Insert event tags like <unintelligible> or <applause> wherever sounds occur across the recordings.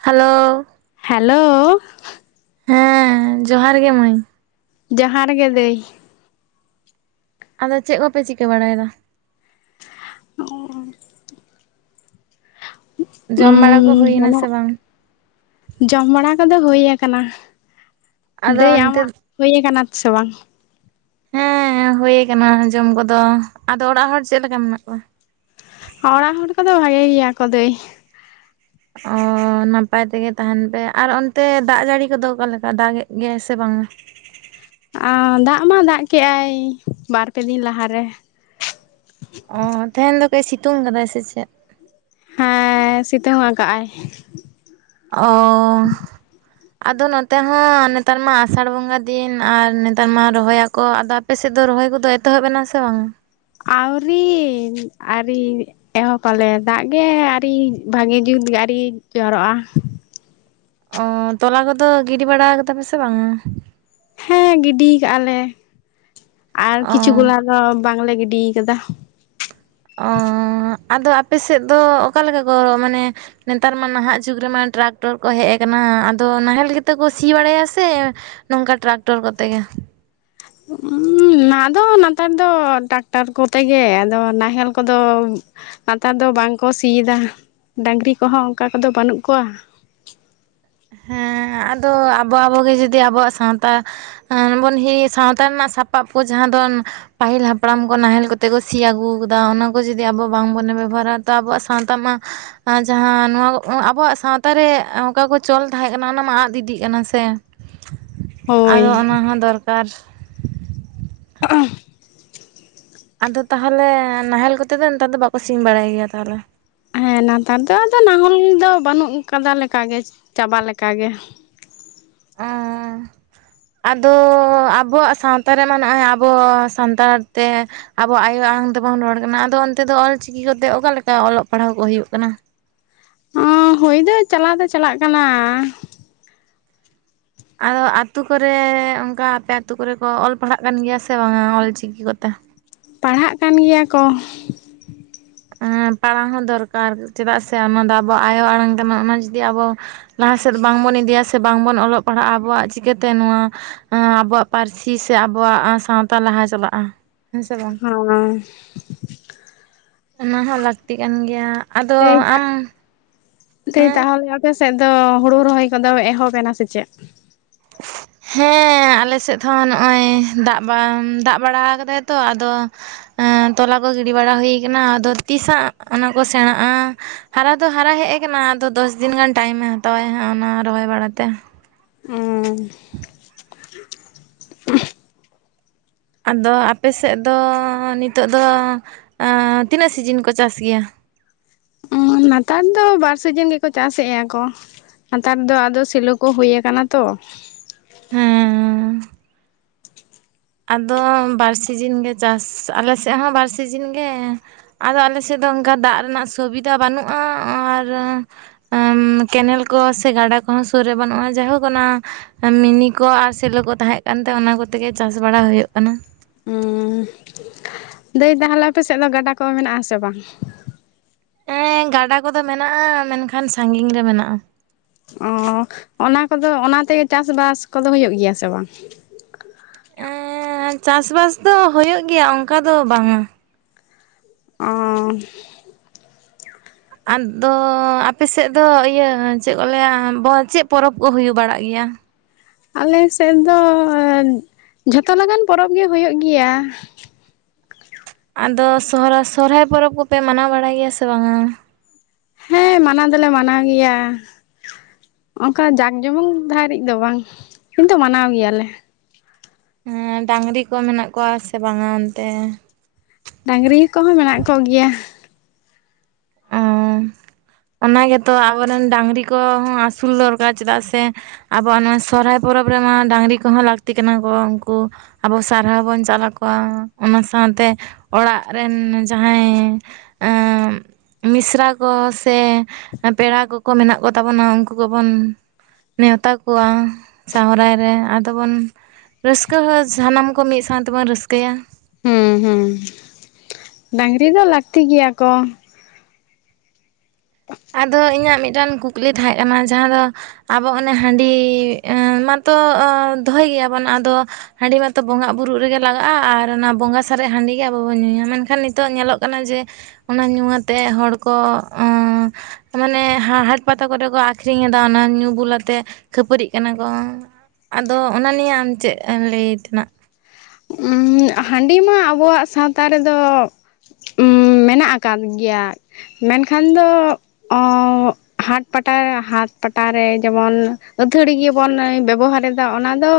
Hello hello ᱦᱮᱸ ᱡᱚᱦᱟᱨ ᱜᱮ ᱢᱟᱹᱭ ᱡᱚᱦᱟᱨᱜᱮ ᱫᱟᱹᱭ ᱟᱫᱚ ᱪᱮᱫ ᱠᱚᱯᱮ ᱪᱤᱠᱟᱹ ᱵᱟᱲᱟᱭᱫᱟ ᱡᱚᱢ ᱵᱟᱲᱟ ᱠᱚ ᱦᱩᱭᱱᱟ ᱢᱟᱱᱮ ᱥᱮ ᱵᱟᱝ? ᱡᱚᱢ ᱵᱟᱲᱟ ᱠᱚᱫᱚ ᱦᱩᱭ ᱟᱠᱟᱱᱟ ᱟᱫᱚ ᱫᱟᱹᱭ ᱚᱱᱛᱮ ᱟᱢᱟᱜ? ᱦᱩᱭ ᱠᱟᱱᱟ ᱥᱮ ᱵᱟᱝ? ᱦᱮᱸ ᱦᱩᱭ ᱠᱟᱱᱟ ᱡᱚᱢ ᱠᱚᱫᱚ ᱟᱫᱚ ᱚᱲᱟᱜ ᱦᱚᱲ ᱪᱮᱫ ᱞᱮᱠᱟ ᱢᱮᱱᱟᱜ ᱠᱚᱣᱟ? ᱚᱲᱟᱜ ᱦᱚᱲ ᱠᱚᱫᱚ ᱵᱷᱟᱜᱮ ᱜᱮᱭᱟ ᱠᱚ ᱫᱟᱹᱭ ᱚᱻᱻ ᱱᱟᱯᱟᱭ ᱛᱮᱜᱮ ᱛᱟᱦᱮᱱ ᱯᱮ ᱟᱨ ᱚᱱᱛᱮ ᱫᱟᱜ ᱡᱟᱹᱲᱤ ᱠᱚᱫᱚ ᱚᱠᱟ ᱞᱮᱠᱟ ᱫᱟᱜ ᱮᱫ ᱜᱮᱭᱟᱭ ᱥᱮ ᱵᱟᱝᱼᱟ? ᱫᱟᱜ ᱢᱟ ᱫᱟᱜ ᱠᱮᱜᱼᱟᱭ ᱵᱟᱨ, ᱯᱮ ᱫᱤᱱ ᱞᱟᱦᱟᱨᱮ ᱚᱻ ᱛᱮᱦᱮᱱ ᱫᱚ ᱠᱟᱹᱡ ᱥᱤᱛᱩᱝ ᱠᱟᱫᱟᱭ ᱥᱮ ᱪᱮᱫ? ᱦᱮᱸ ᱥᱤᱛᱩᱝ ᱟᱠᱟᱜᱼ ᱟᱭ ᱚᱻᱻ ᱟᱫᱚ ᱱᱚᱛᱮ ᱦᱚᱸ ᱱᱮᱛᱟᱨ ᱢᱟ ᱟᱥᱟᱲ ᱵᱚᱸᱜᱟ ᱫᱤᱱ ᱟᱨ ᱱᱮᱛᱟᱨ ᱢᱟ ᱨᱚᱦᱚᱭ ᱟᱠᱚ ᱟᱫᱷᱟ ᱟᱯᱮᱥᱮᱫ ᱫᱚ ᱨᱚᱦᱚᱭ ᱠᱚᱫᱚ ᱮᱛᱚᱦᱚᱵ ᱮᱱᱟ ᱥᱮ ᱵᱟᱝ ᱟᱹᱣᱨᱤ ᱟᱨᱤ ᱮᱦᱚᱵ ᱯᱟᱞᱮ ᱫᱟᱜ ᱜᱮ ᱟᱨᱤ ᱵᱷᱟᱜᱮ ᱡᱩᱛ ᱜᱮ ᱟᱨᱤ ᱡᱚᱨᱚᱜᱼᱟ ᱚ ᱛᱚᱞᱟ ᱠᱚᱫᱚ ᱜᱤᱰᱤ ᱵᱟᱲᱟ ᱠᱟᱫᱟ ᱯᱮ ᱥᱮ ᱵᱟᱝᱼᱟ? ᱦᱮᱸ ᱜᱤᱰᱤ ᱠᱟᱜᱼᱟ ᱞᱮ ᱟᱨ ᱚ ᱠᱤᱪᱷᱩ ᱜᱩᱞᱟ ᱫᱚ ᱵᱟᱝᱞᱮ ᱜᱤᱰᱤ ᱠᱟᱜᱫᱼᱟ ᱚ ᱟᱫᱚ ᱟᱯᱮ ᱥᱮᱫ ᱫᱚ ᱚᱠᱟᱞᱮᱠᱟ ᱠᱚ ᱦᱚᱨᱚᱜ ᱢᱟᱱᱮ? ᱱᱮᱛᱟᱨ ᱢᱟ ᱱᱟᱦᱟᱜ ᱡᱩᱜᱽ ᱨᱮᱢᱟ ᱴᱨᱟᱠᱴᱚᱨ ᱠᱚ ᱦᱮᱡ ᱠᱟᱱᱟ ᱟᱫᱚ ᱱᱟᱦᱮᱞ ᱜᱮ ᱛᱚ ᱠᱚ ᱥᱤ ᱵᱟᱲᱟᱭᱟ ᱥᱮ ᱱᱚᱝᱠᱟ ᱴᱨᱟᱠᱴᱚᱨ ᱠᱚᱛᱮ ᱜᱮ ᱦᱩᱸᱻ ᱱᱚᱣᱟ ᱫᱚ ᱱᱮᱛᱟᱨ ᱫᱚ ᱴᱟᱠᱴᱟᱨ ᱠᱚᱛᱮᱜᱮ ᱟᱫᱚ ᱱᱟᱦᱮᱞ ᱠᱚᱼᱫᱚ ᱱᱮᱛᱟᱨ ᱫᱚ ᱵᱟᱝᱠᱚ ᱥᱤᱭᱮᱫᱟ ᱰᱟᱝᱨᱤ ᱠᱚᱦᱚᱸ ᱚᱱᱠᱟ ᱠᱚᱫᱚ ᱵᱟᱹᱱᱩᱜ ᱠᱚᱣᱟ ᱦᱮᱸ ᱟᱫᱚ ᱟᱵᱚ ᱟᱵᱚᱜᱮ ᱡᱩᱫᱤ ᱟᱵᱚᱣᱟᱜ ᱥᱟᱶᱛᱟ ᱟᱨᱵᱚᱱ ᱦᱮᱸ ᱥᱟᱶᱛᱟ ᱨᱮᱱᱟᱜ ᱥᱟᱯᱟᱵ ᱠᱚ ᱡᱟᱦᱟᱸ ᱫᱚ ᱯᱟᱹᱦᱤᱞ ᱦᱟᱯᱲᱟᱢ ᱠᱚ ᱱᱟᱦᱮᱞ ᱠᱟᱛᱮ ᱠᱚ ᱥᱤ ᱟᱹᱜᱩᱣ ᱟᱠᱟᱫᱟ ᱚᱱᱟ ᱠᱚ ᱡᱩᱫᱤ ᱟᱵᱚ ᱵᱟᱝ ᱵᱚᱱ ᱵᱮᱵᱚᱦᱟᱨᱟ ᱛᱚ ᱟᱵᱚᱣᱟᱜ ᱥᱟᱶᱛᱟ ᱢᱟ ᱟᱸ ᱡᱟᱦᱟᱸ ᱱᱚᱶᱟ ᱟᱵᱚᱣᱟᱜ ᱥᱟᱶᱛᱟ ᱨᱮ ᱚᱠᱟ ᱠᱚ ᱪᱳᱞ ᱛᱟᱦᱮᱸ ᱠᱟᱱᱟ ᱚᱱᱟ ᱢᱟ ᱟᱫ ᱤᱫᱤᱜ ᱠᱟᱱᱟ ᱥᱮ ᱦᱳᱭ ᱟᱫᱚ ᱚᱱᱟ ᱦᱚᱸ ᱫᱚᱨᱠᱟᱨ ᱚ <unintelligible> ᱟᱫᱚ ᱛᱟᱦᱚᱞᱮ ᱱᱟᱦᱮᱞ ᱠᱚᱛᱮ ᱫᱚ ᱱᱮᱛᱟᱨ ᱫᱚ ᱵᱟᱠᱚ ᱥᱤ ᱵᱟᱲᱟᱭ ᱜᱮᱭᱟ ᱛᱟᱦᱚᱞᱮ ᱦᱮᱸ ᱱᱮᱛᱟᱨ ᱫᱚ ᱟᱫᱚ ᱱᱟᱦᱚᱞ ᱫᱚ ᱵᱟᱹᱱᱩᱜ ᱟᱠᱟᱫᱟ ᱞᱮᱠᱟ ᱜᱮ ᱪᱟᱵᱟ ᱞᱮᱠᱟ ᱜᱮ ᱟᱺᱻ ᱟᱫᱚ ᱟᱵᱚᱣᱟᱜ ᱥᱟᱶᱛᱟ ᱨᱮᱢᱟ ᱱᱚᱜᱼᱚᱭ ᱟᱵᱚ ᱥᱟᱱᱛᱟᱲ ᱛᱮ ᱟᱵᱚᱣᱟᱜ ᱟᱭᱳ ᱟᱲᱟᱝ ᱫᱚ ᱵᱟᱝ ᱨᱚᱲ ᱠᱟᱱᱟ ᱟᱫᱚ ᱚᱱᱛᱮ ᱫᱚ ᱚᱞ ᱪᱤᱠᱤᱛᱮ ᱚᱠᱟᱞᱮᱠᱟ ᱚᱞᱚᱜ ᱯᱟᱲᱦᱟᱣ ᱠᱚ ᱦᱩᱭᱩᱜ ᱠᱟᱱᱟ ᱚ ᱦᱩᱭ ᱫᱚ ᱪᱟᱞᱟᱣ ᱫᱚ ᱪᱟᱞᱟᱜ ᱠᱟᱱᱟ ᱟᱫᱚ ᱟᱛᱳ ᱠᱚᱨᱮ ᱚᱱᱠᱟ ᱟᱯᱮ ᱟᱛᱳ ᱠᱚᱨᱮ ᱠᱚ ᱚᱞ ᱯᱟᱲᱦᱟᱜ ᱠᱟᱱ ᱜᱮᱭᱟ ᱥᱮ ᱵᱟᱝᱟ ᱚᱞᱪᱤᱠᱤ ᱠᱚᱛᱮ ᱯᱟᱲᱦᱟᱜ ᱠᱟᱱ ᱜᱮᱭᱟ ᱠᱚ ᱯᱟᱲᱟᱣ ᱦᱚᱸ ᱫᱚᱨᱠᱟᱨ ᱪᱮᱫᱟᱜ ᱥᱮ ᱚᱱᱟ ᱫᱚ ᱟᱵᱚᱣᱟᱜ ᱟᱭᱳ ᱟᱲᱟᱝ ᱠᱟᱱᱟ ᱚᱱᱟ ᱡᱩᱫᱤ ᱟᱵᱚ ᱞᱟᱦᱟ ᱥᱮᱫ ᱵᱟᱝᱵᱚᱱ ᱤᱫᱤᱭᱟ ᱥᱮ ᱵᱟᱝᱵᱚᱱ ᱚᱞᱚᱜ ᱯᱟᱲᱦᱟᱜᱼᱟ ᱟᱵᱚᱣᱟᱜ ᱪᱤᱠᱟᱹᱛᱮ ᱱᱚᱣᱟ, ᱟᱵᱚᱣᱟᱜ ᱯᱟᱹᱨᱥᱤ ᱥᱮ ᱟᱵᱩᱣᱟᱜ ᱥᱟᱶᱛᱟ ᱞᱟᱦᱟ ᱪᱟᱞᱟᱜᱼᱟ ᱦᱮᱸᱥᱮ ᱵᱟᱝ ᱚᱱᱮ ᱚᱱᱟ ᱦᱚᱸ ᱞᱟᱹᱠᱛᱤ ᱠᱟᱱ ᱜᱮᱭᱟ ᱟᱫᱚ ᱟᱢ ᱫᱟᱹᱭ ᱦᱮᱸ ᱛᱟᱦᱚᱞᱮ ᱟᱯᱮ ᱥᱮᱫ ᱫᱚ ᱦᱩᱲᱩ ᱨᱚᱦᱚᱭ ᱠᱚᱫᱚ ᱮᱦᱚᱵ ᱮᱱᱟ ᱥᱮ ᱪᱮᱫ? <inaudible> ᱦᱮᱸ ᱟᱞᱮ ᱥᱮᱫ ᱦᱚᱸ ᱱᱚᱜᱼᱚᱭ ᱫᱟᱜ ᱵᱟᱝ ᱫᱟᱜ ᱵᱟᱲᱟ ᱠᱟᱫᱟᱭ ᱛᱚ ᱟᱫᱚ ᱛᱳᱞᱟ ᱠᱚ ᱜᱤᱰᱤ ᱵᱟᱲᱟ ᱦᱩᱭ ᱠᱟᱱᱟ ᱟᱫᱚ ᱛᱤᱥᱟᱜ ᱚᱱᱟ ᱠᱚ ᱥᱮᱬᱟᱜᱼᱟ ᱦᱟᱨᱟ ᱫᱚ ᱦᱟᱨᱟ ᱦᱮᱡ ᱠᱟᱱᱟ ᱟᱫᱚ ᱫᱚᱥ ᱫᱤᱱ ᱜᱟᱱ ᱴᱟᱭᱤᱢᱮ ᱦᱟᱛᱟᱣᱟᱭ ᱦᱟᱸᱜ ᱚᱱᱟ ᱨᱚᱦᱚᱭ ᱵᱟᱲᱟᱛᱮ ᱦᱩᱸ ᱟᱫᱚ ᱟᱯᱮᱥᱮᱫ ᱫᱚ ᱱᱤᱛᱚᱜ ᱫᱚ ᱛᱤᱱᱟᱹᱜ ᱥᱤᱡᱤᱱ ᱠᱚ ᱪᱟᱥ ᱜᱮᱭᱟ ᱱᱮᱛᱟᱨ ᱫᱚ ᱵᱟᱨ ᱥᱤᱡᱤᱱ ᱜᱮᱠᱚ ᱪᱟᱥᱮᱫᱼᱟ ᱠᱚ ᱱᱮᱛᱟᱨ ᱫᱚ ᱟᱫᱚ ᱥᱤᱞᱚ ᱠᱚ ᱦᱩᱭ ᱟᱠᱟᱱᱟ ᱛᱚ ᱦᱮᱸ ᱟᱫᱚ ᱵᱟᱨ ᱥᱤᱡᱤᱱ ᱜᱮ ᱪᱟᱥ ᱟᱞᱮ ᱥᱮᱫ ᱦᱚᱸ ᱵᱟᱨ ᱥᱤᱡᱤᱱ ᱜᱮ ᱟᱫᱚ ᱟᱞᱮ ᱥᱮᱫ ᱫᱚ ᱚᱱᱠᱟ ᱫᱟᱜ ᱨᱮᱱᱟᱜ ᱥᱩᱵᱤᱫᱷᱟ ᱵᱟᱹᱱᱩᱜᱼᱟ ᱾ ᱟᱨ ᱟᱸᱻ ᱠᱮᱱᱮᱞ ᱠᱚ ᱥᱮ ᱜᱟᱰᱟ ᱠᱚᱦᱚᱸ ᱥᱩᱨ ᱨᱮ ᱵᱟᱹᱱᱩᱜᱼᱟ ᱡᱟᱭᱦᱳᱠ ᱚᱱᱟ ᱢᱤᱱᱤ ᱠᱚ ᱟᱨ ᱥᱮᱞᱚ ᱠᱚ ᱛᱟᱦᱮᱸ ᱠᱟᱱ ᱛᱟᱦᱮᱸ ᱚᱱᱟ ᱠᱚᱛᱮᱜᱮ ᱪᱟᱥ ᱵᱟᱲᱟ ᱦᱩᱭᱩᱜ ᱠᱟᱱᱟ ᱩᱸᱻ ᱫᱟᱹᱭ ᱛᱟᱦᱚᱞᱮ ᱟᱯᱮ ᱥᱮᱫ ᱫᱚ ᱜᱟᱰᱟ ᱠᱚ ᱢᱮᱱᱟᱜ ᱟᱥᱮ ᱵᱟᱝ? ᱦᱮᱸ ᱜᱟᱰᱟ ᱠᱚᱫᱚ ᱢᱮᱱᱟᱜᱼᱟ ᱢᱮᱱᱠᱷᱟᱱ ᱥᱟᱺᱜᱤᱧ ᱨᱮ ᱢᱮᱱᱟᱜᱼᱟ ᱚ ᱚᱱᱟ ᱠᱚᱫᱚ ᱚᱱᱟ ᱛᱮᱜᱮ ᱪᱟᱥᱵᱟᱥ ᱠᱚᱫᱚ ᱦᱩᱭᱩᱜ ᱜᱮᱭᱟ ᱥᱮ ᱵᱟᱝ ᱮᱸ ᱪᱟᱥ-ᱵᱟᱥ ᱫᱚ ᱦᱩᱭᱩᱜ ᱜᱮᱭᱟ ᱚᱱᱠᱟ ᱫᱚ ᱵᱟᱝ ᱚᱻ ᱟᱫᱚ ᱟᱯᱮ ᱥᱮᱫ ᱫᱚ ᱤᱭᱟᱹ ᱪᱮᱫ ᱠᱚ ᱞᱟᱹᱭᱟ ᱵᱚ.. ᱪᱮᱫ ᱯᱚᱨᱚᱵᱽ ᱠᱚ ᱦᱩᱭ ᱵᱟᱲᱟᱜ ᱜᱮᱭᱟ? ᱟᱞᱮ ᱥᱮᱫ ᱫᱚ ᱡᱷᱚᱛᱚ ᱞᱮᱠᱟᱱ ᱯᱚᱨᱚᱵᱽ ᱜᱮ ᱦᱩᱭᱩᱜ ᱜᱤᱭᱟ ᱟᱫᱚ ᱥᱚᱦᱨᱟ... ᱥᱚᱨᱦᱟᱭ ᱯᱚᱨᱚᱵᱽ ᱠᱚᱯᱮ ᱢᱟᱱᱟᱣ ᱵᱟᱲᱟᱭ ᱜᱮᱭᱟ ᱥᱮ ᱵᱟᱝ-ᱟ ᱦᱮᱸ ᱢᱟᱱᱟᱣ ᱫᱚᱞᱮ ᱢᱟᱱᱟᱣ ᱜᱮᱭᱟ ᱚᱱᱠᱟ ᱡᱟᱠ ᱡᱚᱢᱚᱠ ᱫᱷᱟᱹᱨᱤᱡ ᱫᱚ ᱵᱟᱝ ᱠᱤᱱᱛᱩ ᱢᱟᱱᱟᱣ ᱜᱮᱭᱟᱞᱮ ᱦᱮᱸ ᱰᱟᱝᱨᱤ ᱠᱚ ᱢᱮᱱᱟᱜ ᱠᱚᱣᱟ ᱥᱮ ᱵᱟᱝᱟ ᱚᱱᱛᱮ? ᱰᱟᱝᱨᱤ ᱠᱚᱦᱚᱸ ᱢᱮᱱᱟᱜ ᱠᱚ ᱜᱮᱭᱟ ᱾ ᱚᱸᱦ ᱚᱱᱟ ᱜᱮᱛᱚ ᱟᱵᱚᱨᱮᱱ ᱰᱟᱹᱝᱨᱤ ᱠᱚ ᱦᱚᱸ ᱟᱹᱥᱩᱞ ᱫᱚᱨᱠᱟᱨ ᱪᱮᱫᱟᱜ ᱥᱮ ᱟᱵᱚᱣᱟᱜ ᱱᱚᱶᱟ ᱥᱚᱨᱚᱦᱟᱭ ᱯᱚᱨᱚᱵᱽ ᱨᱮᱢᱟ ᱰᱟᱝᱨᱤ ᱠᱚᱦᱚᱸ ᱞᱟᱹᱠᱛᱤ ᱠᱟᱱᱟ ᱠᱚ ᱩᱱᱠᱩ ᱟᱵᱚ ᱥᱟᱨᱦᱟᱣ ᱵᱚᱱ ᱪᱟᱞᱟᱠᱚᱣᱟ ᱚᱱᱟ ᱥᱟᱶᱛᱮ ᱚᱲᱟᱜ ᱨᱮᱱ ᱡᱟᱦᱟᱸᱭ ᱟᱸᱻ ᱢᱤᱥᱨᱟ ᱠᱚ ᱥᱮ ᱯᱮᱲᱟ ᱠᱚᱠᱚ ᱢᱮᱱᱟᱜ ᱠᱚᱛᱟ ᱵᱚᱱᱟ ᱩᱱᱠᱩ ᱠᱚ ᱵᱚᱱ ᱱᱮᱣᱛᱟ ᱠᱚᱣᱟ ᱥᱚᱦᱨᱟᱭ ᱨᱮ ᱟᱫᱚ ᱵᱚᱱ ᱨᱟᱹᱥᱠᱟᱹ ᱦᱚᱸ ᱥᱟᱱᱟᱢ ᱠᱚ ᱢᱤᱫ ᱥᱟᱶ ᱛᱮᱵᱚᱱ ᱨᱟᱹᱥᱠᱟᱹᱭᱟ ᱦᱩᱸ ᱦᱩᱸ ᱰᱟᱝᱨᱤ ᱫᱚ ᱞᱟᱹᱠᱛᱤ ᱜᱮᱭᱟ ᱠᱚ ᱟᱫᱚ ᱤᱧᱟᱹᱜ ᱢᱤᱫᱴᱟᱝ ᱠᱩᱠ.... ᱠᱩᱞᱤ ᱛᱟᱦᱮᱸ ᱠᱟᱱᱟ ᱡᱟᱦᱟᱸ ᱫᱚ ᱟᱵᱚ ᱚᱱᱮ ᱦᱟᱺᱰᱤ ᱢᱟᱛᱚ ᱫᱚᱦᱚᱭ ᱜᱮᱭᱟᱵᱚᱱ ᱟᱫᱚ ᱦᱟᱺᱰᱤ ᱢᱟᱛᱚ ᱵᱚᱸᱜᱟᱜ ᱵᱩᱨᱩᱜ ᱨᱮᱜᱮ ᱞᱟᱜᱟᱜᱼᱟ ᱟᱨ ᱚᱱᱟ ᱵᱚᱸᱜᱟ ᱥᱟᱨᱮᱡ ᱦᱟᱺᱰᱤ ᱜᱮ ᱟᱵᱚ ᱵᱚᱱ ᱧᱩᱭᱟ ᱢᱮᱱᱠᱷᱟᱱ ᱱᱤᱛᱚᱜ ᱧᱮᱞᱚᱜ ᱠᱟᱱᱟ ᱡᱮ ᱚᱱᱟ ᱧᱩ ᱟᱛᱮᱫ ᱦᱚᱲ ᱠᱚ ᱢᱟᱱᱮ ᱦᱟ ᱦᱟᱴ ᱯᱟᱛᱟ ᱠᱚᱨᱮ ᱠᱚ ᱟᱠᱷᱨᱤᱧᱮᱫᱟ ᱚᱱᱟ ᱧᱩ ᱵᱩᱞ ᱟᱛᱮ ᱠᱷᱟᱹᱯᱟᱹᱨᱤᱜ ᱠᱟᱱᱟ ᱠᱚ ᱟᱫᱚ ᱚᱱᱟ ᱱᱤᱭᱮ ᱟᱢ ᱪᱮᱫ ᱮᱢ ᱞᱟᱹᱭ ᱛᱮᱱᱟᱜ ᱩᱜ ᱦᱟᱺᱰᱤ ᱢᱟ ᱟᱵᱚᱣᱟᱜ ᱥᱟᱶᱛᱟ ᱨᱮᱫᱚ ᱢᱮᱱᱟᱜ ᱟᱠᱟᱫ ᱜᱮᱭᱟ ᱢᱮᱱᱠᱷᱟᱱ ᱫᱚ ᱦᱟᱴ ᱯᱟᱴᱟ ᱦᱟᱴ ᱯᱟᱴᱟᱨᱮ ᱡᱮᱢᱚᱱ ᱟᱹᱛᱷᱟᱹᱲᱤ ᱜᱮᱵᱚᱱ ᱵᱮᱵᱚᱦᱟᱨᱮᱫᱟ ᱚᱱᱟ ᱫᱚ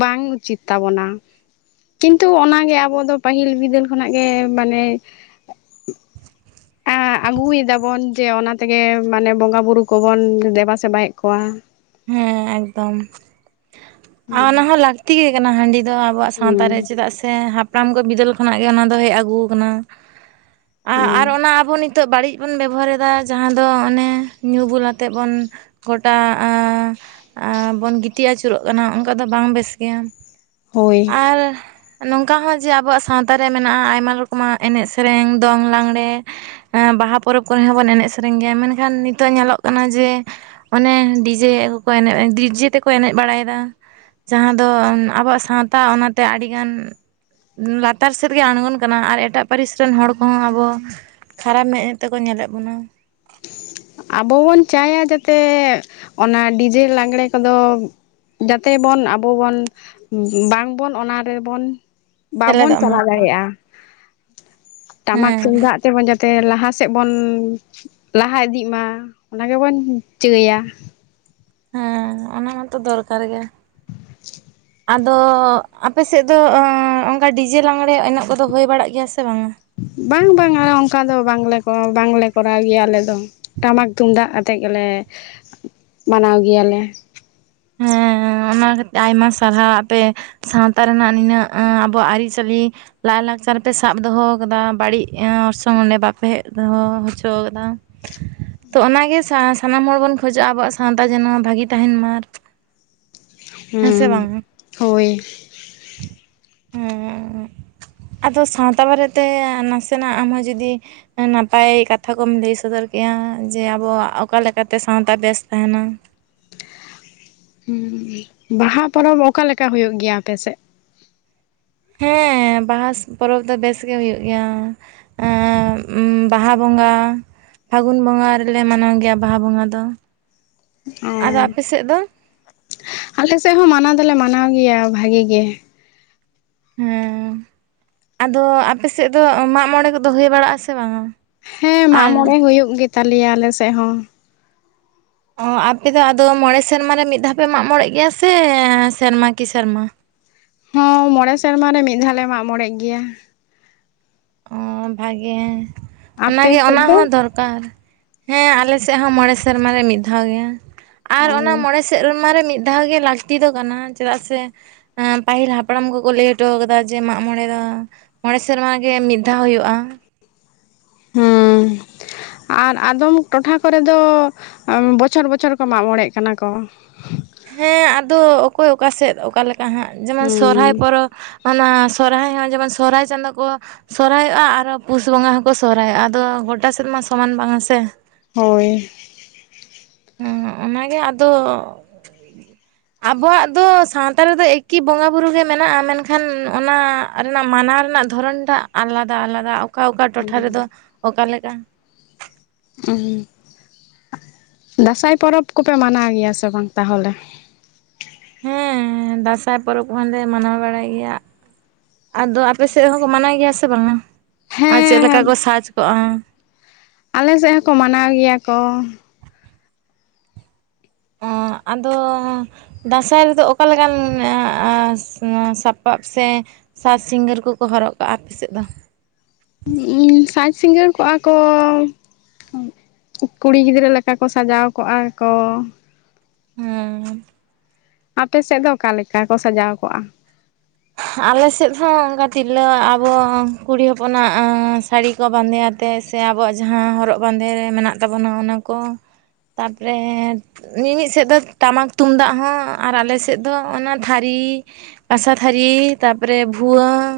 ᱵᱟᱝ ᱩᱪᱤᱛ ᱛᱟᱵᱚᱱᱟ ᱛᱚ ᱚᱱᱟᱜᱮ ᱟᱵᱚ ᱫᱚ ᱯᱟᱹᱦᱤᱞ ᱵᱤᱫᱟᱹᱞ ᱠᱷᱚᱱᱟᱜ ᱜᱮ ᱢᱟᱱᱮ ᱟᱹᱜᱩᱭᱮᱫᱟᱵᱚᱱ ᱡᱮ ᱚᱱᱟᱛᱮᱜᱮ ᱢᱟᱱᱮ ᱵᱚᱸᱜᱟ ᱵᱳᱨᱳ ᱠᱚᱵᱚᱱ ᱫᱮᱵᱟᱥᱮᱵᱟᱭᱮᱫ ᱠᱚᱣᱟ ᱦᱮᱸ ᱮᱠᱫᱚᱢ ᱟᱨ ᱚᱱᱟ ᱦᱚᱸ ᱞᱟᱠ ᱛᱤ ᱟᱠᱟᱱᱟ ᱦᱟᱺᱰᱤ ᱫᱚ ᱟᱵᱚᱣᱟᱜ ᱥᱟᱶᱛᱟ ᱨᱮ ᱦᱩᱸ ᱪᱮᱫᱟᱜ ᱥᱮ ᱦᱟᱯᱲᱟᱢ ᱠᱚ ᱵᱤᱫᱟᱹᱞ ᱠᱷᱚᱱᱟᱜ ᱜᱮ ᱚᱱᱟ ᱫᱚ ᱦᱮᱡ ᱟᱹᱜᱩ ᱟᱠᱟᱱᱟ ᱦᱩᱸ ᱟᱨ ᱚᱱᱟ ᱟᱵᱚ ᱱᱤᱛᱚᱜ ᱱᱤᱛᱚᱜ ᱵᱟᱹᱲᱤᱡ ᱵᱚᱱ ᱵᱮᱵᱚᱦᱟᱨᱮᱫᱟ ᱡᱟᱦᱟᱸ ᱫᱚ ᱚᱱᱮ ᱧᱩ ᱵᱩᱞ ᱟᱛᱮᱫ ᱵᱚᱱ ᱜᱚᱴᱟ ᱵᱚᱱ ᱜᱤᱛᱤᱡ ᱟᱹᱪᱩᱨᱚᱜ ᱠᱟᱱᱟ ᱚᱱᱠᱟ ᱫᱚ ᱵᱟᱝ ᱵᱮᱥ ᱜᱮᱭᱟ ᱦᱳᱭ ᱟᱨ ᱱᱚᱝᱠᱟ ᱦᱚᱸ ᱡᱮ ᱟᱵᱚᱣᱟᱜ ᱥᱟᱶᱛᱟᱨᱮ ᱢᱮᱱᱟᱜᱼᱟ ᱟᱭᱢᱟ ᱨᱚᱠᱚᱢᱟᱜ ᱮᱱᱮᱡ ᱥᱮᱨᱮᱧ ᱫᱚᱝ ᱞᱟᱜᱽᱬᱮ ᱵᱟᱦᱟ ᱯᱚᱨᱚᱵᱽ ᱠᱚᱨᱮ ᱦᱚᱸᱵᱚᱱ ᱮᱱᱮᱡ ᱥᱮᱨᱮᱧ ᱜᱮᱭᱟ ᱢᱮᱱᱠᱷᱟᱱ ᱱᱤᱛᱚᱜ ᱧᱮᱞᱚᱜ ᱠᱟᱱᱟ ᱡᱮ ᱚᱱᱮ ᱡᱮ ᱠᱚ ᱮᱱᱮᱡ ᱰᱤᱡᱮ ᱛᱮᱠᱚ ᱮᱱᱮᱡ ᱵᱟᱲᱟᱭᱮᱫᱟ ᱡᱟᱦᱟᱸ ᱫᱚ ᱟᱵᱚᱣᱟᱜ ᱥᱟᱶᱛᱟ ᱚᱱᱟᱛᱮ ᱟᱹᱰᱤᱜᱟᱱ ᱞᱟᱛᱟᱨ ᱥᱮᱫ ᱜᱮ ᱟᱬᱜᱚᱱ ᱠᱟᱱᱟ ᱟᱨ ᱮᱴᱟᱜ ᱯᱟᱹᱨᱤᱥ ᱨᱮᱱ ᱦᱚᱲ ᱠᱚᱦᱚᱸ ᱟᱵᱚ ᱠᱷᱟᱨᱟᱯ ᱢᱮᱸᱫ ᱛᱮᱠᱚ ᱧᱮᱞᱮᱫ ᱵᱚᱱᱟ ᱟᱵᱚ ᱵᱚᱱ ᱪᱟᱭᱟ ᱡᱟᱛᱮ ᱚᱱᱟ ᱰᱤᱡᱮ ᱞᱟᱜᱽᱬᱮ ᱠᱚᱫᱚ ᱡᱟᱛᱮ ᱵᱚᱱ ᱟᱵᱚ ᱵᱚᱱ ᱵᱟᱝᱵᱚᱱ ᱚᱱᱟ ᱨᱮᱵᱚᱱ ᱵᱟᱵᱚᱱ ᱥᱮᱞᱮᱫᱚᱜ ᱪᱟᱞᱟᱣ ᱢᱟᱛᱚ ᱫᱟᱲᱮᱭᱟᱜᱼᱟ ᱴᱟᱢᱟᱠ ᱦᱮᱸ ᱛᱩᱢᱫᱟᱜ ᱛᱮᱵᱚᱱ ᱡᱟᱛᱮ ᱞᱟᱦᱟ ᱥᱮᱫ ᱵᱩᱱ ᱞᱟᱦᱟ ᱤᱫᱤᱜ ᱢᱟ ᱚᱱᱟ ᱜᱮᱵᱚᱱ ᱪᱟᱹᱭᱟ ᱦᱮᱸ ᱚᱱᱟ ᱢᱟᱛᱚ ᱫᱚᱨᱠᱟᱨ ᱜᱮᱭᱟ <inaudible> ᱟᱫᱚ ᱟᱯᱮᱥᱮᱫ ᱫᱚ ᱚᱱᱠᱟ ᱰᱤᱡᱮ ᱞᱟᱝᱽᱬᱮ ᱤᱱᱟᱹ ᱠᱚᱫᱚ ᱦᱩᱭ ᱵᱟᱲᱟᱜ ᱜᱮᱭᱟ ᱥᱮ ᱵᱟᱝᱟ ᱵᱟᱝ ᱵᱟᱝᱟ ᱚᱱᱠᱟ ᱫᱚ ᱵᱟᱝᱞᱮ ᱵᱟᱝᱞᱮ ᱠᱚᱨᱟᱣ ᱜᱮᱭᱟ ᱟᱞᱮ ᱫᱚ ᱴᱟᱢᱟᱠ ᱛᱩᱢᱫᱟᱜ ᱟᱛᱮᱫ ᱜᱮᱞᱮ ᱢᱟᱱᱟᱣ ᱜᱮᱭᱟᱞᱮ ᱦᱮᱸ ᱚᱱᱟᱛᱮ ᱟᱭᱢᱟ ᱥᱟᱨᱦᱟᱣ ᱟᱯᱮ ᱥᱟᱶᱛᱟ ᱨᱮᱱᱟᱜ ᱱᱤᱱᱟᱹᱜ ᱟᱵᱚᱣᱟᱜ ᱟᱹᱨᱤᱪᱟᱹᱞᱤ ᱞᱟᱭᱼᱞᱟᱠᱪᱟᱨ ᱯᱮ ᱥᱟᱵ ᱫᱚᱦᱚ ᱟᱠᱟᱫᱟ ᱵᱟᱹᱲᱤᱡ ᱚᱨᱥᱚᱝ ᱚᱸᱰᱮ ᱵᱟᱯᱮ ᱦᱮᱡ ᱫᱚᱦᱚ ᱦᱚᱪᱚ ᱠᱟᱫᱟ ᱛᱚ ᱚᱱᱟᱜᱮ ᱥᱟᱱᱟᱢ ᱦᱚᱲ ᱵᱚᱱ ᱠᱷᱚᱡᱚᱜᱼᱟ ᱟᱵᱚᱣᱟᱜ ᱥᱟᱶᱛᱟ ᱡᱮᱱᱚ ᱵᱷᱟᱜᱮ ᱛᱟᱦᱮᱱ ᱢᱟ ᱦᱮᱸ ᱥᱮ ᱵᱟᱝᱟ ᱦᱳᱭ ᱟᱫᱚ ᱥᱟᱶᱛᱟ ᱵᱟᱨᱮᱛᱮ ᱱᱟᱥᱮᱱᱟᱜ ᱟᱢᱦᱚ ᱡᱩᱫᱤ ᱱᱟᱯᱟᱭ ᱠᱟᱛᱷᱟ ᱠᱚᱢ ᱞᱟᱹᱭ ᱥᱚᱫᱚᱨ ᱠᱮᱫᱼᱟ ᱡᱮ ᱟᱵᱚᱣᱟᱜ ᱚᱠᱟ ᱞᱮᱠᱟᱛᱮ ᱥᱟᱶᱛᱟ ᱵᱮᱥ ᱛᱟᱦᱮᱱᱟ ᱦᱩᱸ ᱵᱟᱦᱟ ᱯᱚᱨᱚᱵᱽ ᱚᱠᱟᱞᱮᱠᱟ ᱦᱩᱭᱩᱜ ᱜᱮᱭᱟ ᱟᱯᱮᱥᱮᱫ ᱦᱮᱸ ᱵᱟᱦᱟ ᱯᱚᱨᱚᱵᱽ ᱫᱚ ᱵᱮᱥ ᱜᱮ ᱦᱩᱭᱩᱜ ᱜᱮᱭᱟ ᱮᱸ ᱵᱟᱦᱟ ᱵᱚᱸᱜᱟ ᱯᱷᱟᱹᱜᱩᱱ ᱵᱚᱸᱜᱟ ᱨᱮᱞᱮ ᱢᱟᱱᱟᱣ ᱜᱮᱭᱟ ᱵᱟᱦᱟ ᱵᱚᱸᱜᱟ ᱫᱚ ᱚ ᱟᱫᱚ ᱟᱯᱮ ᱥᱮᱫ ᱫᱚ ᱟᱞᱮᱥᱮᱫ ᱦᱚᱸ ᱢᱟᱱᱟᱣ ᱫᱚᱞᱮ ᱢᱟᱱᱟᱣ ᱜᱮᱭᱟ ᱵᱷᱟᱜᱮ ᱜᱮ ᱦᱮᱸ ᱟᱫᱚ ᱟᱯᱮ ᱥᱮᱫ ᱫᱚ ᱢᱟᱜᱢᱚᱬᱮ ᱠᱚ ᱫᱚ ᱦᱩᱭ ᱵᱟᱲᱟᱜ ᱟᱥᱮ ᱵᱟᱝᱼᱟ ᱦᱮᱸ ᱢᱟᱜ ᱢᱚᱬᱮ ᱦᱩᱭᱩᱜ ᱜᱮᱛᱟᱞᱮᱭᱟ ᱟᱞᱮᱥᱮᱫ ᱦᱚᱸ ᱚ ᱟᱯᱮᱫᱚ ᱟᱫᱚ ᱢᱚᱬᱮ ᱥᱮᱨᱢᱟ ᱨᱮ ᱢᱤᱫ ᱫᱷᱟᱣ ᱯᱮ ᱢᱟᱜ ᱢᱚᱬᱮᱜ ᱜᱮᱭᱟ ᱥᱮ ᱥᱮᱨᱢᱟ ᱠᱤ ᱥᱮᱨᱢᱟ ᱦᱚᱸ ᱢᱚᱬᱮ ᱥᱮᱨᱢᱟ ᱨᱮ ᱢᱤᱫ ᱫᱷᱟᱣ ᱞᱮ ᱢᱟᱜ ᱢᱚᱬᱮᱜ ᱜᱮᱭᱟ ᱚ ᱵᱷᱟᱜᱮ ᱟᱯᱮ ᱚᱱᱟᱜᱮ ᱥᱮᱫ ᱚᱱᱟ ᱦᱚᱸ ᱫᱚ ᱫᱚᱨ ᱠᱟᱨ ᱦᱮᱸ ᱟᱞᱮ ᱥᱮᱫ ᱦᱚᱸ ᱢᱚᱬᱮ ᱥᱮᱨᱢᱟ ᱨᱮ ᱢᱤᱫ ᱫᱷᱟᱣ ᱜᱮᱭᱟ ᱟᱨ ᱚᱱᱟ ᱚ ᱢᱚᱬᱮ ᱥᱮᱨᱢᱟ ᱨᱮ ᱢᱤᱫ ᱫᱷᱟᱣ ᱜᱮ ᱞᱟᱹᱠᱛᱤ ᱫᱚ ᱠᱟᱱᱟ ᱪᱮᱫᱟᱜ ᱥᱮ ᱯᱟᱹᱦᱤᱞ ᱦᱟᱯᱲᱟᱢ ᱠᱚᱠᱚ ᱞᱟᱹᱭ ᱦᱚᱴᱚ ᱠᱟᱫᱟ ᱡᱮ ᱢᱟᱜ ᱢᱚᱬᱮ ᱫᱚ ᱢᱚᱬᱮ ᱥᱮᱨᱢᱟ ᱜᱮ ᱢᱤᱫ ᱫᱷᱟᱣ ᱦᱳᱭᱳᱜᱼᱟ <unintelligible> ᱦᱮᱸ ᱟᱨ ᱟᱫᱚᱢ ᱴᱚᱴᱷᱟ ᱠᱚᱨᱮ ᱫᱚ ᱵᱚᱪᱷᱚᱨ ᱵᱚᱪᱷᱚᱨ ᱠᱚ ᱢᱟᱜ ᱢᱚᱬᱮᱜ ᱠᱟᱱᱟ ᱠᱚ ᱦᱮᱸ ᱟᱫᱚ ᱚᱠᱚᱭ ᱚᱠᱟ ᱥᱮᱫ ᱚᱠᱟ ᱞᱮᱠᱟ ᱦᱟᱸᱜ ᱡᱮᱢᱚᱱ ᱥᱚᱨᱦᱟᱭ ᱦᱩᱸ ᱯᱚᱨᱚ ᱚᱱᱟ ᱥᱚᱨᱦᱟᱭ ᱦᱚᱸ ᱡᱮᱢᱚᱱ ᱥᱚᱨᱦᱟᱭ ᱪᱟᱸᱫᱳ ᱠᱚ ᱥᱚᱨᱦᱟᱭᱚᱜ-ᱟ ᱟᱨᱚ ᱯᱩᱥ ᱵᱚᱸᱜᱟ ᱦᱚᱸᱠᱚ ᱥᱚᱨᱦᱟᱭᱚᱜᱼᱟ ᱟᱫᱚ ᱜᱚᱴᱟ ᱥᱮᱫ ᱢᱟ ᱥᱚᱢᱟᱱ ᱵᱟᱝᱼᱟ ᱥᱮ ᱦᱳᱭ ᱦᱚᱸ ᱚᱱᱟᱜᱮ ᱟᱫᱚ ᱟᱵᱚᱣᱟᱜ ᱫᱚ ᱥᱟᱶᱛᱟ ᱨᱮᱫᱚ ᱮᱠᱤ ᱵᱚᱸᱜᱟ ᱵᱩᱨᱩ ᱜᱮ ᱢᱮᱱᱟᱜᱼᱟ ᱢᱮᱱᱠᱷᱟᱱ ᱚᱱᱟ ᱨᱮᱱᱟᱜ ᱢᱟᱱᱟᱣ ᱨᱮᱱᱟᱜ ᱫᱷᱚᱨᱚᱱ ᱴᱟᱜ ᱟᱞᱟᱫᱟ ᱟᱞᱟᱫᱟ ᱚᱠᱟ ᱚᱠᱟ ᱴᱚᱴᱷᱟ ᱨᱮᱫᱚ ᱚᱠᱟᱞᱮᱠᱟ ᱫᱟᱸᱥᱟᱭ ᱯᱚᱨᱚᱵᱽ ᱠᱚᱯᱮ ᱢᱟᱱᱟᱣ ᱜᱮᱭᱟ ᱥᱮ ᱵᱟᱝ ᱛᱟᱦᱚᱞᱮ ᱦᱮᱸ ᱫᱟᱸᱥᱟᱭ ᱯᱚᱨᱚᱵᱽ ᱦᱚᱸᱞᱮ ᱢᱟᱱᱟᱣ ᱵᱟᱲᱟᱭ ᱜᱮᱭᱟ ᱟᱫᱚ ᱟᱯᱮ ᱥᱮᱫ ᱦᱚᱸᱠᱚ ᱢᱟᱱᱟᱣ ᱜᱮᱭᱟ ᱥᱮ ᱵᱟᱝ-ᱟ ᱟᱨ ᱪᱮᱫ ᱞᱮᱠᱟ ᱠᱚ ᱦᱮᱸ ᱥᱟᱪ ᱠᱚᱜᱼᱟ ᱟᱞᱮ ᱥᱮᱫ ᱦᱚᱸᱠᱚ ᱢᱟᱱᱟᱣ ᱜᱮᱭᱟ ᱠᱚ ᱚ ᱟᱫᱚ ᱫᱟᱸᱥᱟᱭ ᱨᱮᱫᱚ ᱚᱠᱟ ᱞᱮᱠᱟᱱ ᱥᱟᱯᱟᱵ ᱥᱮ ᱥᱟᱛ ᱥᱤᱝᱜᱟᱹᱨ ᱠᱚᱠᱚ ᱦᱚᱨᱚᱜ ᱠᱟᱜᱼᱟ ᱟᱯᱮ ᱥᱮᱫ ᱫᱚ ᱤᱱᱜ ᱥᱟᱡᱽ ᱥᱤᱸᱜᱟᱹᱲ ᱠᱚᱜᱼᱟ ᱠᱚ ᱠᱩᱲᱤ ᱜᱤᱫᱽᱨᱟᱹ ᱞᱮᱠᱟ ᱠᱚ ᱥᱟᱡᱟᱣ ᱠᱚᱜᱼᱟ ᱠᱚ ᱦᱮᱸ ᱟᱯᱮ ᱥᱮᱫ ᱫᱚ ᱚᱠᱟ ᱞᱮᱠᱟ ᱠᱚ ᱥᱟᱡᱟᱣ ᱠᱚᱜᱼᱟ ᱟᱞᱮ ᱥᱮᱫ ᱦᱚᱸ ᱚᱱᱠᱟ ᱛᱤᱨᱞᱟᱹ ᱟᱵᱚ ᱠᱩᱲᱤ ᱦᱚᱯᱚᱱᱟᱜ ᱟ ᱥᱟᱹᱲᱤ ᱠᱚ ᱵᱟᱸᱫᱮ ᱟᱛᱮᱫ ᱥᱮ ᱟᱵᱚᱣᱟᱜ ᱡᱟᱦᱟᱸ ᱦᱚᱨᱚᱜ ᱵᱟᱸᱫᱮ ᱨᱮ ᱢᱮᱱᱟᱜ ᱛᱟᱵᱚᱱᱟ ᱚᱱᱟ ᱠᱚ ᱛᱟᱯᱚᱨᱮ ᱢᱤᱢᱤᱫ ᱥᱮᱫ ᱫᱚ ᱴᱟᱢᱟᱠ ᱛᱩᱢᱫᱟᱜ ᱦᱚᱸ ᱟᱨ ᱟᱞᱮ ᱥᱮᱫ ᱫᱚ ᱚᱱᱟ ᱛᱷᱟᱹᱨᱤ ᱠᱟᱥᱟ ᱛᱷᱟᱹᱨᱤ ᱛᱟᱯᱚᱨᱮ ᱵᱷᱩᱣᱟᱹᱝ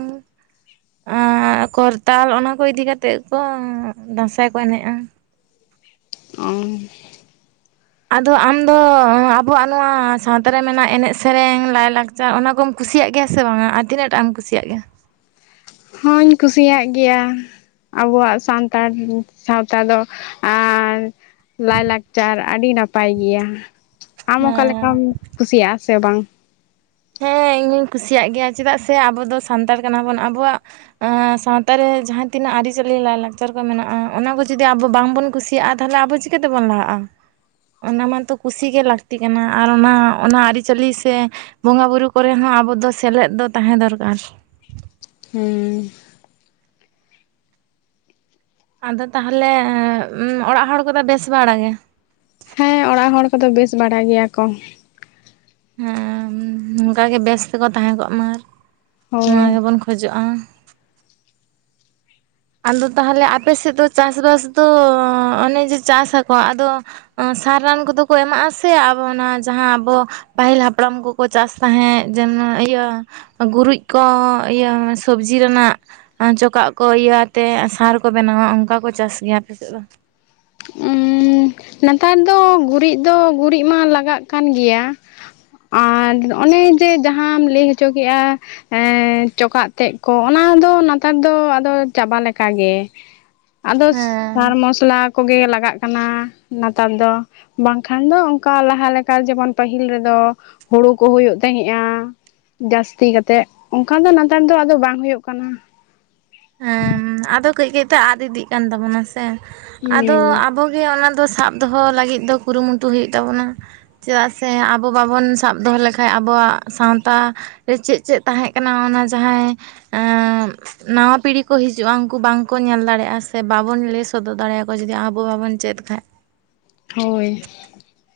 ᱟᱨ ᱠᱚᱨᱛᱟᱞ ᱚᱱᱟ ᱠᱚ ᱤᱫᱤ ᱠᱟᱛᱮᱫ ᱠᱚ ᱫᱟᱸᱥᱟᱭ ᱠᱚ ᱮᱱᱮᱜ-ᱟ ᱚ ᱟᱫᱚ ᱟᱢᱫᱚ ᱟᱵᱚᱣᱟᱜ ᱱᱚᱣᱟ ᱥᱟᱶᱛᱟ ᱨᱮ ᱢᱮᱱᱟᱜ ᱮᱱᱮᱡ ᱥᱮᱨᱮᱧ ᱞᱟᱭ ᱞᱟᱠ ᱚᱱᱟ ᱠᱚᱢ ᱠᱩᱥᱤᱭᱟᱜ ᱜᱮᱭᱟ ᱥᱮ ᱵᱟᱝ-ᱟ ᱟᱨ ᱛᱤᱱᱟᱹᱜ ᱴᱟᱜ ᱮᱢ ᱠᱩᱥᱤᱭᱟᱜ ᱜᱮᱭᱟ ᱦᱚᱧ ᱠᱩᱥᱤᱭᱟᱜ ᱜᱮᱭᱟ ᱟᱵᱚᱣᱟᱜ ᱥᱟᱱᱛᱟᱲ ᱥᱟᱶᱛᱟ ᱫᱚ ᱟᱨ ᱞᱟᱭ ᱞᱟᱠᱪᱟᱨ ᱟᱹᱰᱤ ᱱᱟᱯᱟᱭ ᱜᱮᱭᱟ, ᱟᱢ ᱦᱮᱸ ᱚᱠᱟᱞᱮᱠᱟᱢ ᱠᱩᱥᱤᱭᱟᱜ-ᱟ ᱥᱮ ᱵᱟᱝ ᱦᱮᱸ ᱤᱧᱦᱩᱧ ᱠᱩᱥᱤᱭᱟᱜ ᱜᱮᱭᱟ ᱪᱮᱫᱟᱜ ᱥᱮ ᱟᱵᱚ ᱫᱚ ᱥᱟᱱᱛᱟᱲ ᱠᱟᱱᱟ ᱵᱚᱱ ᱟᱵᱚᱣᱟᱜ ᱥᱟᱶᱛᱟ ᱨᱮ ᱡᱟᱦᱟᱸ ᱛᱤᱱᱟᱹᱜ ᱟᱹᱨᱤᱪᱟᱹᱞᱤ ᱞᱟᱭᱼᱞᱟᱠᱪᱟᱨ ᱠᱚ ᱢᱮᱱᱟᱜᱼᱟ ᱚᱱᱟ ᱠᱚ ᱡᱩᱫᱤ ᱟᱵᱚ ᱵᱟᱝᱵᱚᱱ ᱠᱩᱥᱤ- <unintelligible> ᱛᱟᱦᱚᱞᱮ ᱟᱵᱚ ᱪᱤᱠᱟᱹ ᱛᱮᱵᱚᱱ ᱞᱟᱦᱟᱜᱼᱟ ᱚᱱᱟ ᱢᱟᱛᱚ ᱠᱩᱥᱤᱜᱮ ᱞᱟᱹᱠᱛᱤ ᱠᱟᱱᱟ ᱟᱨ ᱚᱱᱟ ᱚᱱᱟ ᱟᱹᱨᱤᱪᱟᱹᱞᱤ ᱥᱮ ᱵᱚᱸᱜᱟ ᱵᱩᱨᱩ ᱠᱚᱨᱮ ᱦᱚᱸ ᱟᱵᱚ ᱫᱚ ᱥᱮᱞᱮᱫ ᱫᱚ ᱛᱟᱦᱮᱸ ᱫᱚᱨᱠᱟᱨ ᱦᱩᱸ ᱟᱫᱚ ᱛᱟᱦᱚᱞᱮ ᱚᱲᱟᱜ ᱦᱚᱲ ᱠᱚᱫᱚ ᱵᱮᱥ ᱵᱟᱲᱟ ᱜᱮ ᱦᱮᱸ ᱚᱲᱟᱜ ᱦᱚᱲ ᱠᱚᱫᱚ ᱵᱮᱥ ᱵᱟᱲᱟ ᱜᱮᱭᱟ ᱠᱚ ᱦᱮᱸ ᱱᱚᱝᱠᱟ ᱜᱮ ᱵᱮᱥ ᱛᱮᱠᱚ ᱛᱟᱦᱮᱸ ᱠᱚᱜ ᱢᱟ, ᱦᱳᱭ ᱱᱚᱣᱟ ᱜᱮᱵᱚᱱ ᱠᱷᱚᱡᱚᱜ-ᱟ ᱟᱫᱚ ᱛᱟᱦᱚᱞᱮ ᱟᱯᱮ ᱥᱮᱫ ᱫᱚ ᱪᱟᱥᱵᱟᱥ ᱫᱚ ᱚᱱᱮ ᱡᱮ ᱪᱟᱥ ᱟᱠᱚ ᱟᱫᱚ ᱥᱟᱨ ᱨᱟᱱ ᱠᱚᱫᱚ ᱠᱚ ᱮᱢᱟᱜ ᱟᱥᱮ ᱟᱵᱚᱱᱟ ᱚᱱᱟ ᱡᱟᱦᱟᱸ ᱟᱵᱚ ᱯᱟᱹᱦᱤᱞ ᱦᱟᱯᱲᱟᱢ ᱠᱚᱠᱚ ᱪᱟᱥ ᱛᱟᱦᱮᱸᱫ ᱡᱮᱱᱚ ᱤᱭᱟᱹ ᱜᱩᱨᱩᱡ ᱠᱚ ᱤᱭᱟᱹ ᱥᱚᱵᱽᱡᱤ ᱨᱮᱱᱟᱜ ᱪᱚᱠᱟᱜ ᱠᱚ ᱤᱭᱟᱹ ᱛᱮ ᱥᱟᱨ ᱠᱚ ᱵᱮᱱᱟᱣᱟ ᱚᱱᱠᱟ ᱠᱚ ᱪᱟᱥ ᱜᱮᱭᱟ ᱟᱯᱮᱥᱮᱫ ᱫᱚ ᱱᱮᱛᱟᱨ ᱫᱚ ᱜᱩᱨᱤᱡ ᱫᱚ ᱜᱩᱨᱤᱡ ᱢᱟ ᱞᱟᱜᱟᱜ ᱠᱟᱱ ᱜᱮᱭᱟ ᱟᱨ ᱱᱚᱜ-ᱚᱱᱮ ᱡᱮ ᱡᱟᱦᱟᱸᱢ ᱞᱟᱹᱭ ᱦᱚᱪᱚ ᱠᱮᱜ-ᱟ ᱮᱸ ᱪᱚᱠᱟᱜ ᱛᱮᱜ ᱠᱚ ᱚᱱᱟ ᱫᱚ ᱱᱮᱛᱟᱨ ᱫᱚ ᱟᱫᱚ ᱪᱟᱵᱟ ᱞᱮᱠᱟ ᱜᱮ ᱟᱫᱚ ᱦᱮᱸ ᱥᱟᱨ ᱢᱚᱥᱞᱟ ᱠᱚᱜᱮ ᱞᱟᱜᱟᱜ ᱠᱟᱱᱟ ᱱᱮᱛᱟᱨ ᱫᱚ ᱵᱟᱝᱠᱷᱟᱱ ᱫᱚ ᱚᱱᱠᱟ ᱞᱟᱦᱟ ᱞᱮᱠᱟ ᱡᱮᱢᱚᱱ ᱯᱟᱹᱦᱤᱞ ᱨᱮᱫᱚ ᱦᱩᱲᱩ ᱠᱚ ᱦᱩᱭᱩᱜ ᱛᱟᱦᱮᱸᱫ-ᱟ ᱡᱟᱹᱥᱛᱤ ᱠᱟᱛᱮᱜ ᱚᱱᱠᱟ ᱫᱚ ᱱᱮᱛᱟᱨ ᱫᱚ ᱟᱫᱚ ᱵᱟᱝ ᱦᱳᱭᱳᱜ ᱠᱟᱱᱟ ᱦᱮᱸ ᱟᱫᱚ ᱠᱟᱹᱡ ᱠᱟᱹᱡ ᱛᱮ ᱟᱫ ᱤᱫᱤᱜ ᱠᱟᱱ ᱛᱟᱵᱚᱱᱟ ᱥᱮ ᱟᱫᱚ ᱦᱩᱸ ᱟᱵᱚ ᱚᱱᱟ ᱫᱚ ᱥᱟᱵ ᱫᱚᱦᱚ ᱞᱟᱹᱜᱤᱫ ᱫᱚ ᱠᱩᱨᱩᱢᱩᱴᱩ ᱦᱩᱭᱩᱜ ᱛᱟᱵᱚᱱᱟ ᱪᱮᱫᱟᱜ ᱥᱮ ᱟᱵᱚ ᱵᱟᱵᱚᱱ ᱥᱟᱵ ᱫᱚᱦᱚ ᱞᱮᱠᱟᱱ ᱟᱵᱚᱣᱟᱜ ᱥᱟᱶᱛᱟ ᱪᱮᱫ ᱪᱮᱫ ᱛᱟᱦᱮᱸ ᱠᱟᱱᱟ ᱚᱱᱟ ᱡᱟᱦᱟᱸᱭ ᱱᱟᱣᱟ ᱯᱤᱲᱦᱤ ᱠᱚ ᱦᱤᱡᱩᱜ-ᱟ ᱩᱱᱠᱩ ᱵᱟᱝᱠᱚ ᱧᱮᱞ ᱫᱟᱲᱮᱭᱟᱜᱼᱟ ᱥᱮ ᱵᱟᱵᱚᱱ ᱞᱟᱹᱭ ᱥᱚᱫᱚᱨ ᱫᱟᱲᱮᱭᱟ ᱠᱚᱣᱟ ᱡᱩᱫᱤ ᱟᱵᱚ ᱵᱟᱵᱚᱱ ᱪᱮᱫ ᱠᱷᱟᱡ ᱦᱳᱭ